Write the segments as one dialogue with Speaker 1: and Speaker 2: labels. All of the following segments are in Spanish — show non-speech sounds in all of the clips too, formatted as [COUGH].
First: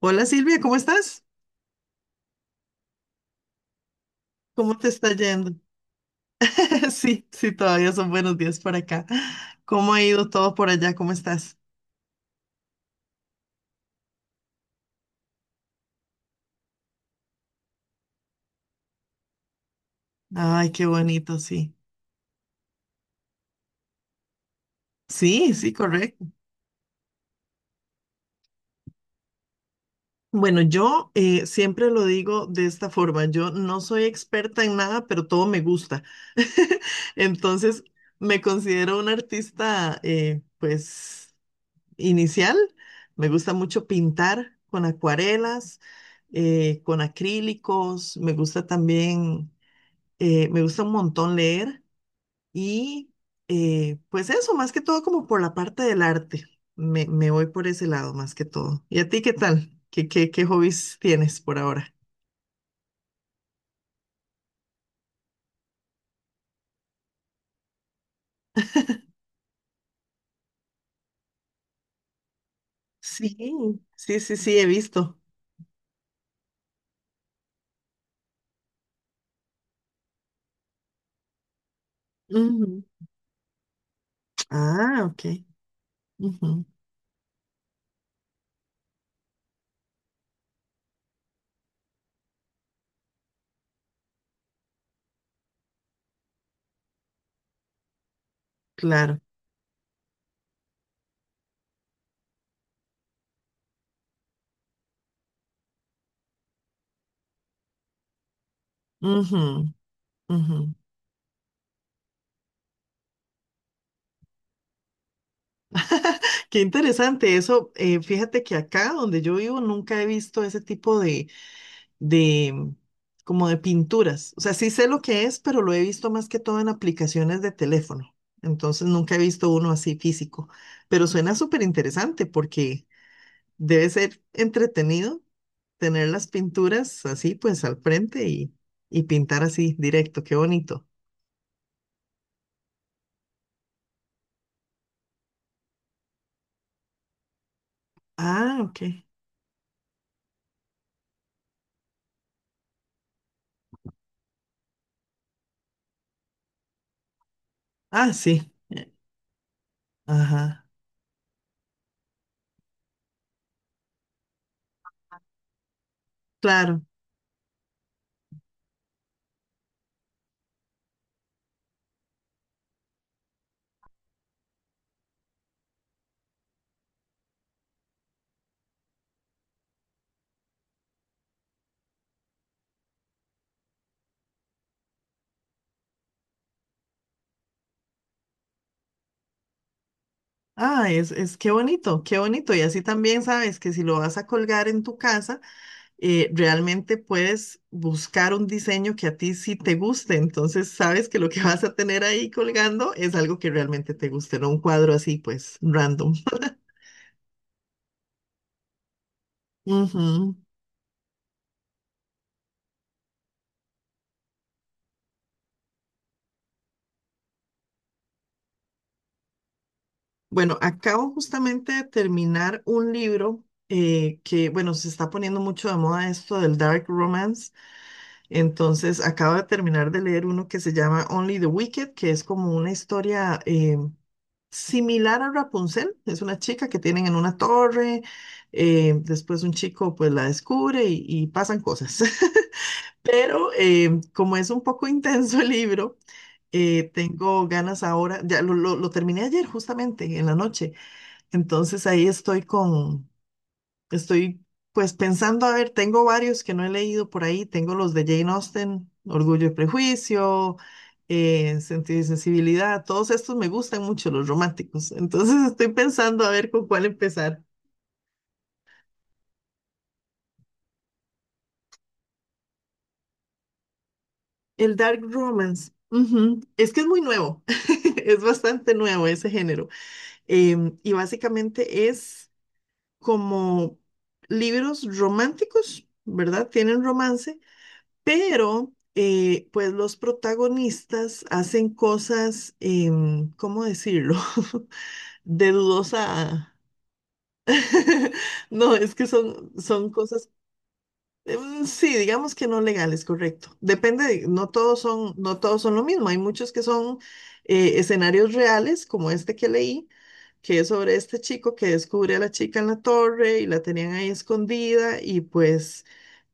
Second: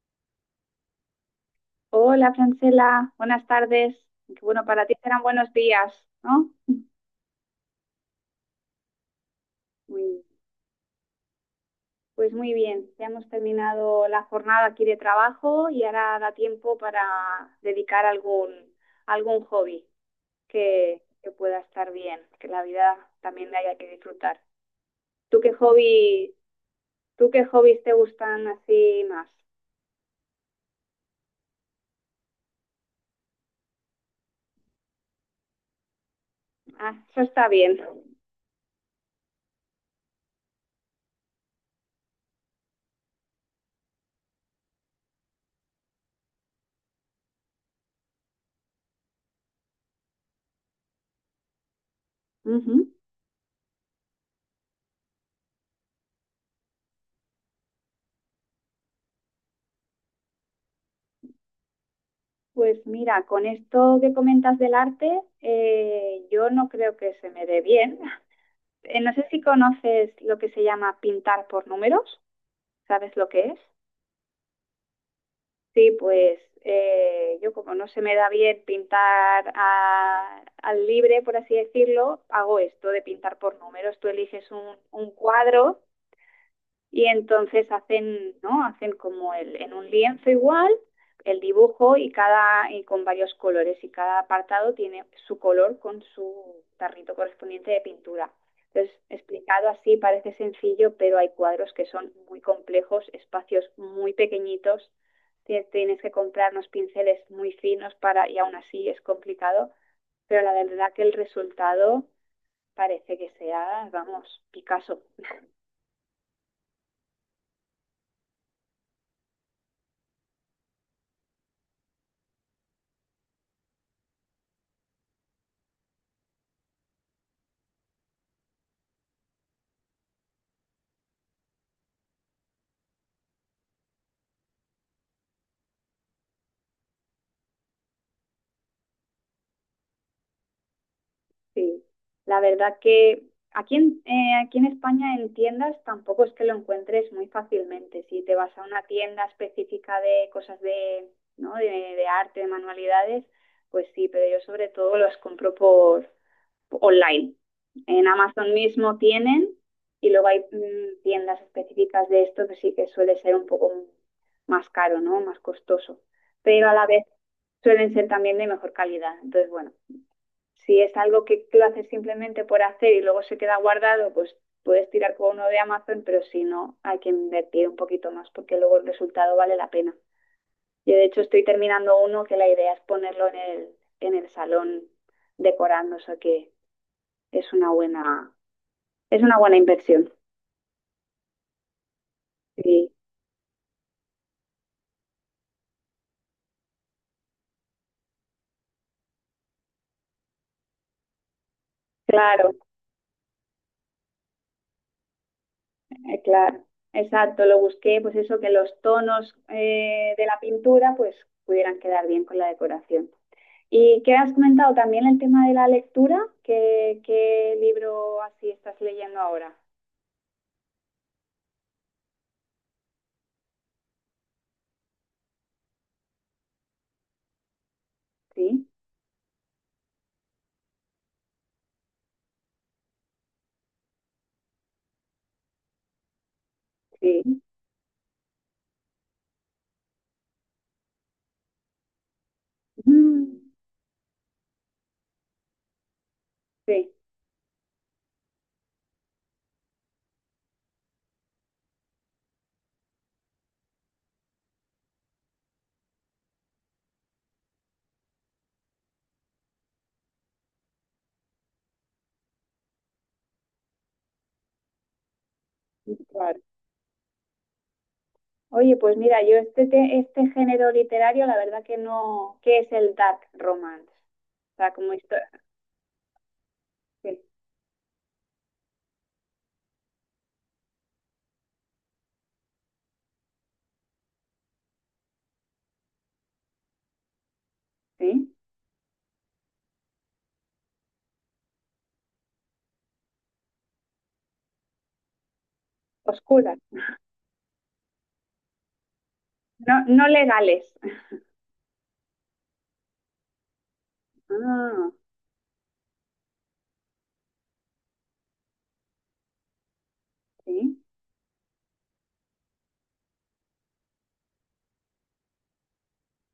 Speaker 1: Hola Silvia, ¿cómo estás?
Speaker 2: Hola, Francela, buenas tardes. Aunque, bueno,
Speaker 1: ¿Cómo
Speaker 2: para
Speaker 1: te
Speaker 2: ti
Speaker 1: está
Speaker 2: serán
Speaker 1: yendo?
Speaker 2: buenos días, ¿no?
Speaker 1: [LAUGHS] Sí, sí, todavía son buenos días por acá. ¿Cómo ha
Speaker 2: Muy-
Speaker 1: ido todo por allá? ¿Cómo estás?
Speaker 2: pues muy bien, ya hemos terminado la jornada aquí de trabajo y ahora da tiempo para dedicar algún, algún hobby
Speaker 1: Ay, qué
Speaker 2: que,
Speaker 1: bonito,
Speaker 2: pueda
Speaker 1: sí.
Speaker 2: estar bien, que la vida también la haya que disfrutar. ¿Tú
Speaker 1: Sí,
Speaker 2: qué
Speaker 1: sí, correcto.
Speaker 2: hobby, tú qué hobbies te gustan así más?
Speaker 1: Bueno, yo siempre lo digo de esta forma, yo no soy experta en nada, pero todo me gusta.
Speaker 2: Ah,
Speaker 1: [LAUGHS]
Speaker 2: eso está bien.
Speaker 1: Entonces, me considero una artista, pues, inicial. Me gusta mucho pintar con acuarelas, con acrílicos, me gusta también. Me gusta un montón leer
Speaker 2: Ujú.
Speaker 1: y pues eso, más que todo como por la parte del arte. Me voy por ese lado más que todo. ¿Y a ti qué tal? ¿Qué hobbies tienes por ahora?
Speaker 2: Pues mira, con esto que comentas del arte, yo no creo que se me dé bien. No sé si conoces lo que se llama pintar por números, ¿sabes lo
Speaker 1: Sí,
Speaker 2: que es?
Speaker 1: sí, he visto.
Speaker 2: Sí, pues yo como no se me da bien pintar a- al libre, por así decirlo, hago
Speaker 1: Ujú.
Speaker 2: esto de pintar por números. Tú eliges
Speaker 1: Ah,
Speaker 2: un
Speaker 1: ok.
Speaker 2: cuadro.
Speaker 1: Ujú.
Speaker 2: Y entonces hacen, ¿no? Hacen como el, en un lienzo igual el dibujo y cada y con varios colores y cada apartado tiene su color con su tarrito correspondiente de pintura. Entonces,
Speaker 1: Claro.
Speaker 2: explicado así parece sencillo, pero hay cuadros que son muy complejos, espacios muy pequeñitos, tienes que comprar unos pinceles muy finos para y aún así es
Speaker 1: Ujú,
Speaker 2: complicado, pero la
Speaker 1: ujú.
Speaker 2: verdad que el resultado parece que sea, vamos, Picasso.
Speaker 1: Qué interesante eso. Fíjate que acá donde yo vivo nunca he visto ese tipo de como de pinturas. O sea, sí sé lo que es, pero lo he visto más que todo en aplicaciones de teléfono. Entonces nunca he visto uno así físico. Pero suena súper interesante porque debe ser entretenido tener las pinturas así pues al frente y pintar así directo. Qué bonito.
Speaker 2: Sí, la verdad que aquí en, aquí en España en tiendas tampoco es que lo encuentres muy fácilmente. Si te vas
Speaker 1: Ah,
Speaker 2: a
Speaker 1: ok.
Speaker 2: una tienda específica de cosas de, ¿no? De arte, de manualidades, pues sí, pero yo sobre todo los compro por online. En
Speaker 1: Ah, sí.
Speaker 2: Amazon mismo tienen y luego hay
Speaker 1: Ajá.
Speaker 2: tiendas específicas de esto que sí que suele ser un poco más caro, ¿no? Más costoso, pero a
Speaker 1: Claro.
Speaker 2: la vez suelen ser también de mejor calidad. Entonces, bueno. Si es algo que lo haces simplemente por hacer y luego se queda guardado, pues puedes tirar con uno de Amazon, pero si no, hay que invertir un poquito más porque luego el resultado vale la pena. Yo de hecho estoy terminando uno que la idea es ponerlo en el salón decorando, o sea que es una buena, es una buena inversión.
Speaker 1: Ah, es qué bonito, qué bonito. Y así
Speaker 2: Sí,
Speaker 1: también sabes que si lo vas a colgar en tu casa, realmente puedes buscar un diseño que a ti sí te guste. Entonces sabes que lo que [LAUGHS] vas a tener ahí
Speaker 2: claro,
Speaker 1: colgando es algo que realmente te guste, no un cuadro así, pues, random. [LAUGHS]
Speaker 2: claro. Exacto, lo busqué, pues eso, que los tonos de
Speaker 1: Ujú.
Speaker 2: la pintura pues pudieran quedar bien con la decoración. ¿Y qué has comentado también el tema de la lectura? ¿Qué, qué libro así estás leyendo ahora?
Speaker 1: Bueno, acabo justamente de terminar un libro que, bueno, se está poniendo mucho de moda esto del dark romance.
Speaker 2: Sí,
Speaker 1: Entonces, acabo de terminar de leer uno que se llama Only the Wicked, que es como una historia, similar a Rapunzel, es una chica que tienen en una
Speaker 2: sí.
Speaker 1: torre, después un chico pues la descubre y pasan cosas. [LAUGHS]
Speaker 2: Mm.
Speaker 1: Pero como es un poco intenso el libro,
Speaker 2: Sí.
Speaker 1: tengo ganas ahora, ya lo terminé ayer justamente en la noche, entonces ahí estoy con. Estoy Pues pensando, a ver, tengo varios que no he leído por ahí, tengo los de Jane Austen, Orgullo y Prejuicio, Sentido y Sensibilidad, todos estos me gustan mucho, los románticos, [LAUGHS] entonces estoy pensando a
Speaker 2: Claro.
Speaker 1: ver con cuál empezar.
Speaker 2: Oye, pues mira, yo este, te- este género literario, la verdad que no, ¿qué es el dark romance? O sea,
Speaker 1: El
Speaker 2: como
Speaker 1: Dark
Speaker 2: historia,
Speaker 1: Romance, ujú. Es que es muy
Speaker 2: sí,
Speaker 1: nuevo, [LAUGHS] es bastante nuevo ese género, y básicamente es como libros románticos, ¿verdad? Tienen romance.
Speaker 2: sí.
Speaker 1: Pero, pues los protagonistas hacen cosas, ¿cómo decirlo? [LAUGHS] De dudosa.
Speaker 2: Oscuras,
Speaker 1: [LAUGHS] No, es que son,
Speaker 2: no,
Speaker 1: son
Speaker 2: no
Speaker 1: cosas,
Speaker 2: legales. [LAUGHS]
Speaker 1: sí, digamos que no legales, correcto. Depende de- no todos
Speaker 2: Ah,
Speaker 1: son, no todos son lo mismo. Hay muchos que son escenarios reales, como este que leí, que es
Speaker 2: sí.
Speaker 1: sobre este chico que descubre a la chica en la torre y la tenían ahí escondida y pues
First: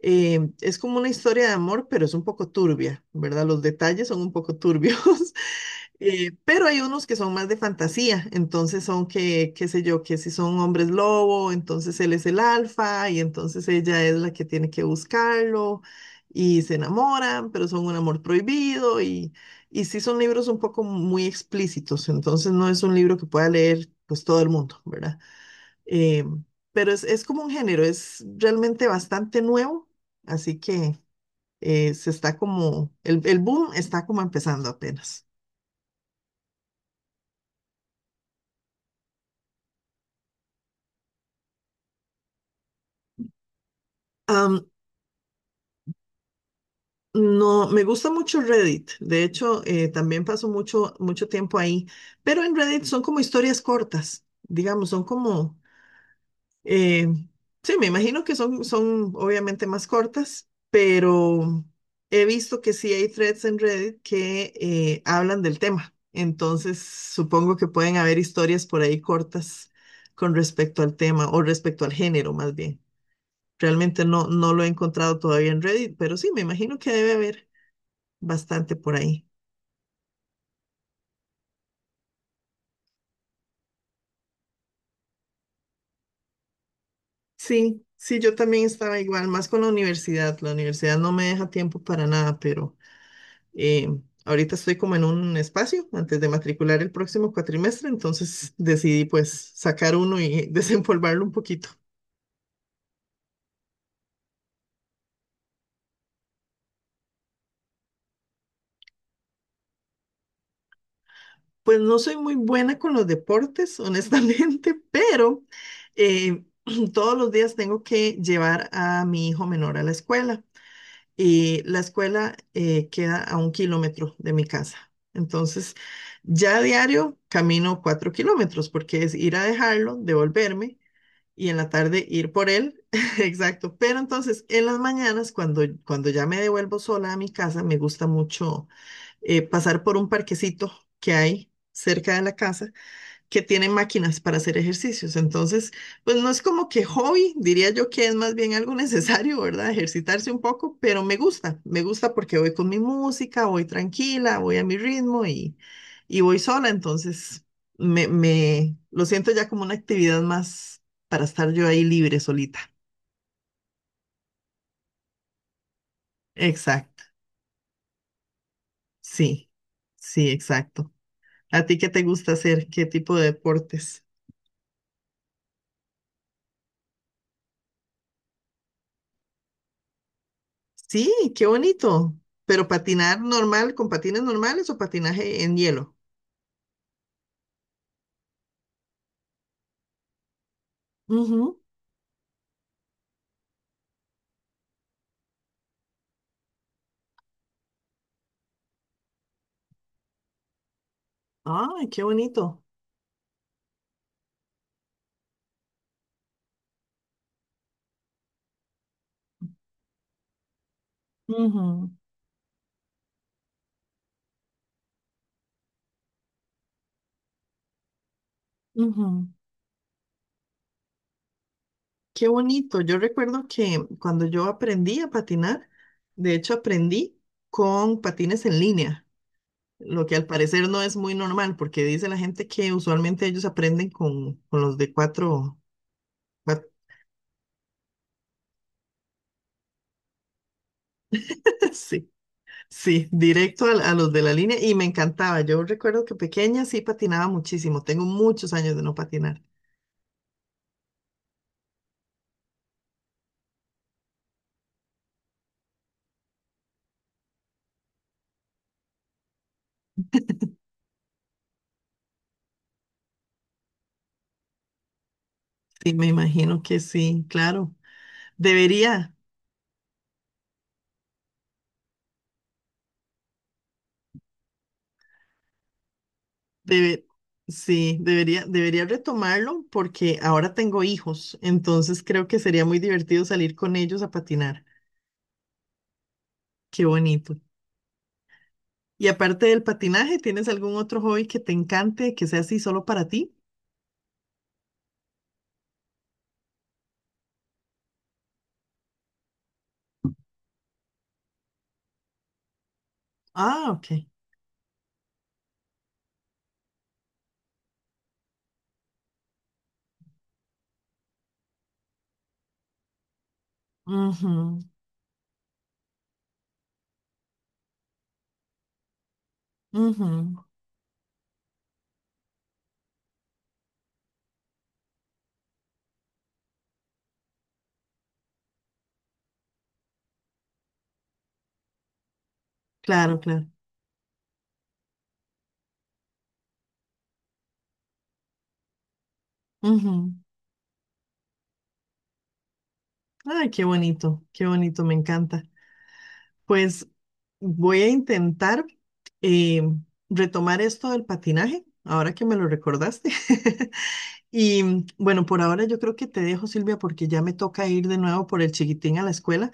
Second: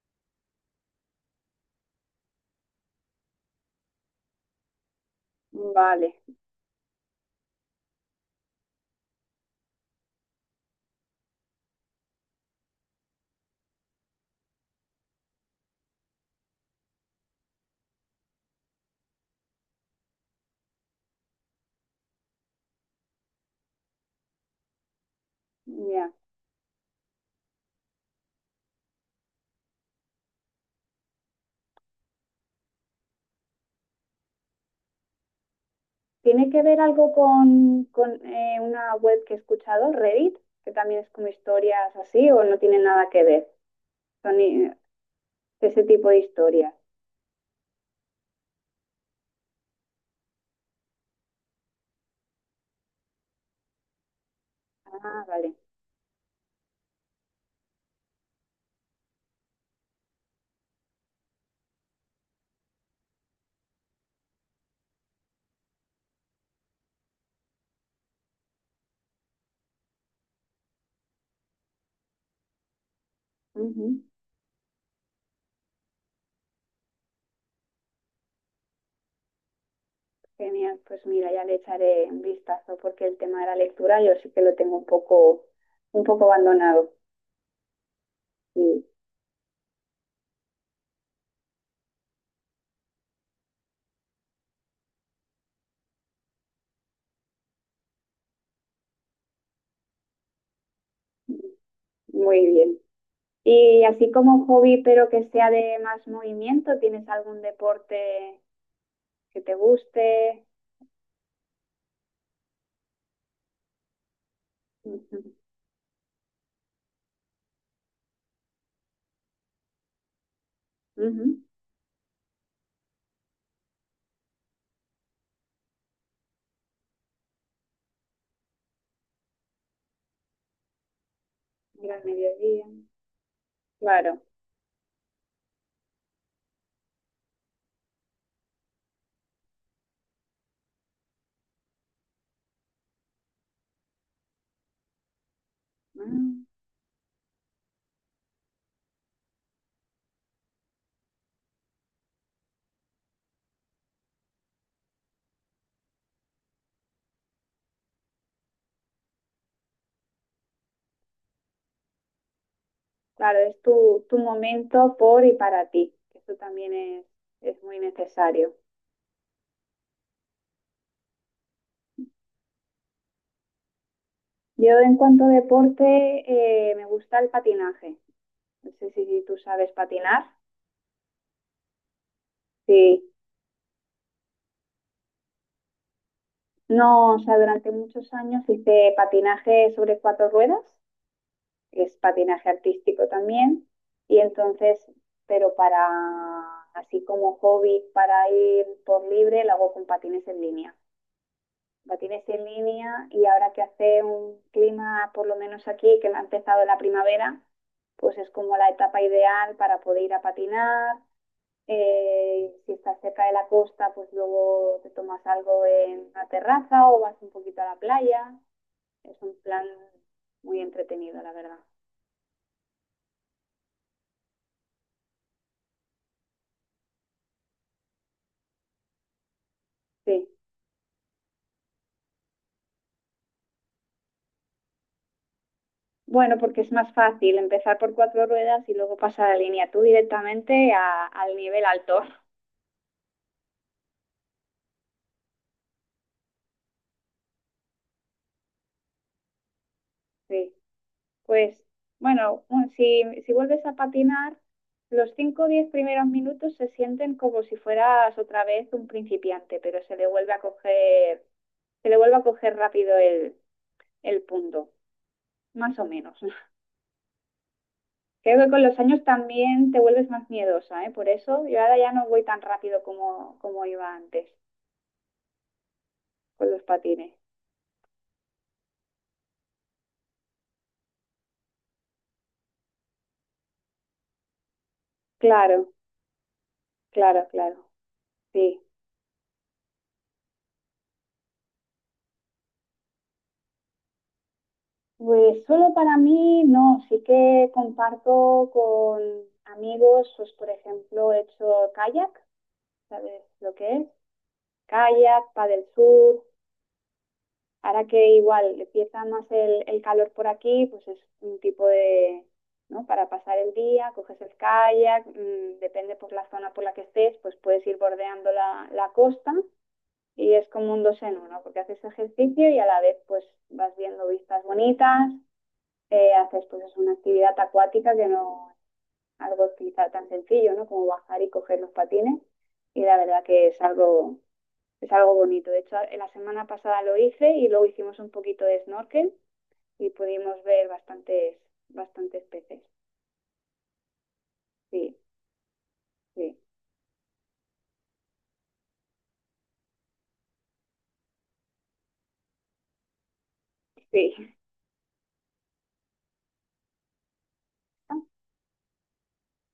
Speaker 1: es como una historia de amor, pero es un poco turbia, ¿verdad? Los detalles son un poco turbios. [LAUGHS]
Speaker 2: Vale,
Speaker 1: Pero hay unos que son más de fantasía, entonces son que, qué sé yo, que si son hombres lobo, entonces él es el alfa y entonces ella es la que tiene que buscarlo y se enamoran, pero son un amor prohibido y sí son libros un poco muy explícitos, entonces no es un libro que pueda leer pues todo el mundo, ¿verdad?
Speaker 2: ya.
Speaker 1: Eh, pero es como un género, es realmente bastante nuevo, así que se está como, el boom está como empezando apenas.
Speaker 2: ¿Tiene que ver algo con una web que he escuchado, Reddit, que también es como historias así, o no tiene nada que ver? Son
Speaker 1: Am,
Speaker 2: ese tipo de historias.
Speaker 1: No, me gusta mucho Reddit. De hecho, también paso mucho tiempo ahí. Pero en Reddit son como historias cortas, digamos, son
Speaker 2: Ah, vale.
Speaker 1: como, eh, sí, me imagino que son, son obviamente más cortas, pero he visto que sí hay threads en Reddit que hablan del tema. Entonces, supongo que pueden haber historias por ahí cortas con respecto al tema o respecto al género, más bien.
Speaker 2: Ujú.
Speaker 1: Realmente no, no lo he encontrado todavía en Reddit, pero sí, me imagino que debe haber bastante por ahí.
Speaker 2: Genial, pues mira, ya le echaré un vistazo porque el tema de la lectura yo sí que lo tengo un poco abandonado.
Speaker 1: Sí, sí, yo también
Speaker 2: Y-
Speaker 1: estaba igual, más con la universidad. La universidad no me deja tiempo para nada, pero eh, ahorita estoy como en un espacio antes de matricular el próximo cuatrimestre, entonces decidí pues sacar uno y [LAUGHS] desempolvarlo un poquito.
Speaker 2: muy bien. Y así como hobby, pero que sea de más movimiento, ¿tienes algún deporte que te guste?
Speaker 1: Pues no soy muy buena con los deportes, honestamente, [LAUGHS]
Speaker 2: Ujú.
Speaker 1: pero eh, [CLEARS THROAT] todos los días tengo que llevar a mi hijo menor a la escuela,
Speaker 2: Ujú.
Speaker 1: y la escuela queda a un kilómetro de mi casa. Entonces, ya a diario camino cuatro kilómetros porque es ir a dejarlo, devolverme y en la
Speaker 2: Ir al
Speaker 1: tarde ir por
Speaker 2: mediodía.
Speaker 1: él. [LAUGHS] Exacto. Pero
Speaker 2: Claro.
Speaker 1: entonces, en las mañanas, cuando ya me devuelvo sola a mi casa, me gusta mucho pasar por un parquecito que hay cerca de la casa que tienen máquinas para hacer ejercicios. Entonces, pues no es
Speaker 2: Mm,
Speaker 1: como que hobby, diría yo que es más bien algo [LAUGHS] necesario, ¿verdad? Ejercitarse un poco, pero me gusta porque voy con mi música, voy tranquila, voy a mi ritmo y voy sola. Entonces, me lo siento ya como una actividad más para estar yo ahí libre, solita.
Speaker 2: claro, es tu, tu momento por y para ti, que eso también
Speaker 1: Exacto,
Speaker 2: es muy necesario.
Speaker 1: sí, sí, exacto. ¿A ti qué te gusta hacer? ¿Qué tipo de deportes?
Speaker 2: Yo en cuanto a deporte, me gusta el patinaje. No sé si, si tú sabes patinar.
Speaker 1: Sí, qué bonito. Pero
Speaker 2: Sí,
Speaker 1: patinar normal, ¿con patines normales o patinaje en hielo?
Speaker 2: no, o sea, durante muchos años hice patinaje sobre cuatro ruedas,
Speaker 1: Ujú.
Speaker 2: que es patinaje artístico también, y entonces, pero para, así como hobby, para ir por libre, lo hago con patines en línea.
Speaker 1: Ay,
Speaker 2: La
Speaker 1: qué
Speaker 2: tienes en
Speaker 1: bonito.
Speaker 2: línea y ahora que hace un clima, por lo menos aquí, que me ha empezado la primavera, pues es como la etapa ideal para poder ir a patinar.
Speaker 1: Ujú,
Speaker 2: Si estás cerca de la costa, pues luego te tomas algo en una terraza o vas un poquito a la playa. Es
Speaker 1: ujú.
Speaker 2: un plan muy entretenido, la verdad.
Speaker 1: Qué bonito. Yo recuerdo que cuando yo aprendí a patinar, de hecho aprendí con patines en línea, lo que al
Speaker 2: Sí.
Speaker 1: parecer no es muy normal, porque dice la gente que usualmente ellos aprenden con los de cuatro.
Speaker 2: Bueno, porque es más
Speaker 1: [LAUGHS]
Speaker 2: fácil empezar por cuatro ruedas y luego pasar a la línea tú directamente a- al nivel alto.
Speaker 1: Sí. Sí, directo al- a, los de la línea y me encantaba. Yo recuerdo que pequeña sí patinaba muchísimo. Tengo muchos años de no patinar.
Speaker 2: Sí. Pues bueno, un- si, si vuelves a patinar, los 5 o 10 primeros minutos se sienten como si fueras otra vez un principiante, pero se le vuelve a coger, se le vuelve a coger rápido el punto, más o
Speaker 1: Sí, me
Speaker 2: menos. [LAUGHS]
Speaker 1: imagino que sí, claro.
Speaker 2: Creo que con los años
Speaker 1: Debería,
Speaker 2: también te vuelves más miedosa, ¿eh? Por eso yo ahora ya no voy tan rápido como, como iba antes con los
Speaker 1: debe,
Speaker 2: patines.
Speaker 1: sí, debería, debería retomarlo porque ahora tengo hijos, entonces creo que sería muy divertido salir con ellos a patinar.
Speaker 2: Claro,
Speaker 1: Qué
Speaker 2: claro,
Speaker 1: bonito.
Speaker 2: claro. Sí.
Speaker 1: Y aparte del patinaje, ¿tienes algún otro hobby que te encante, que sea así solo para ti?
Speaker 2: Pues solo para mí no, sí que comparto con amigos, pues por ejemplo he hecho kayak, ¿sabes lo
Speaker 1: Ah,
Speaker 2: que
Speaker 1: ok.
Speaker 2: es? Kayak, paddle surf. Ahora que igual empieza más el calor por aquí, pues es un tipo de, ¿no? Para pasar el día, coges el
Speaker 1: Ujú,
Speaker 2: kayak, depende por la zona por la que estés, pues puedes ir bordeando la, la costa
Speaker 1: ujú.
Speaker 2: y es como un dos en uno, porque haces ejercicio y a la vez pues vas viendo vistas bonitas haces pues es una actividad acuática que no es algo quizá tan sencillo, ¿no? Como bajar y coger los patines y la
Speaker 1: Claro,
Speaker 2: verdad
Speaker 1: claro.
Speaker 2: que es algo bonito. De hecho, la semana pasada lo hice y luego hicimos un poquito de snorkel y
Speaker 1: Ujú.
Speaker 2: pudimos ver bastantes bastantes peces.
Speaker 1: Ay, qué bonito, me
Speaker 2: Sí,
Speaker 1: encanta.
Speaker 2: sí,
Speaker 1: Pues voy a intentar eh, retomar esto del patinaje, ahora que me lo recordaste. [LAUGHS]
Speaker 2: sí.
Speaker 1: Y mm, bueno, por ahora yo creo que te dejo, Silvia, porque ya me toca ir de
Speaker 2: [LAUGHS]
Speaker 1: nuevo por el chiquitín a la escuela,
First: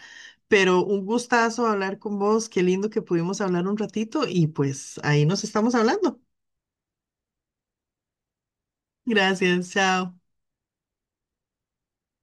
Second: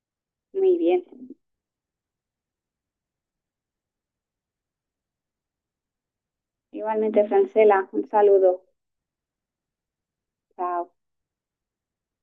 Speaker 2: Muy
Speaker 1: pero un
Speaker 2: bien.
Speaker 1: gustazo hablar con vos, qué lindo que pudimos hablar un ratito y pues ahí nos estamos hablando.
Speaker 2: Igualmente, Francela, un saludo.
Speaker 1: Gracias, chao.
Speaker 2: Chao.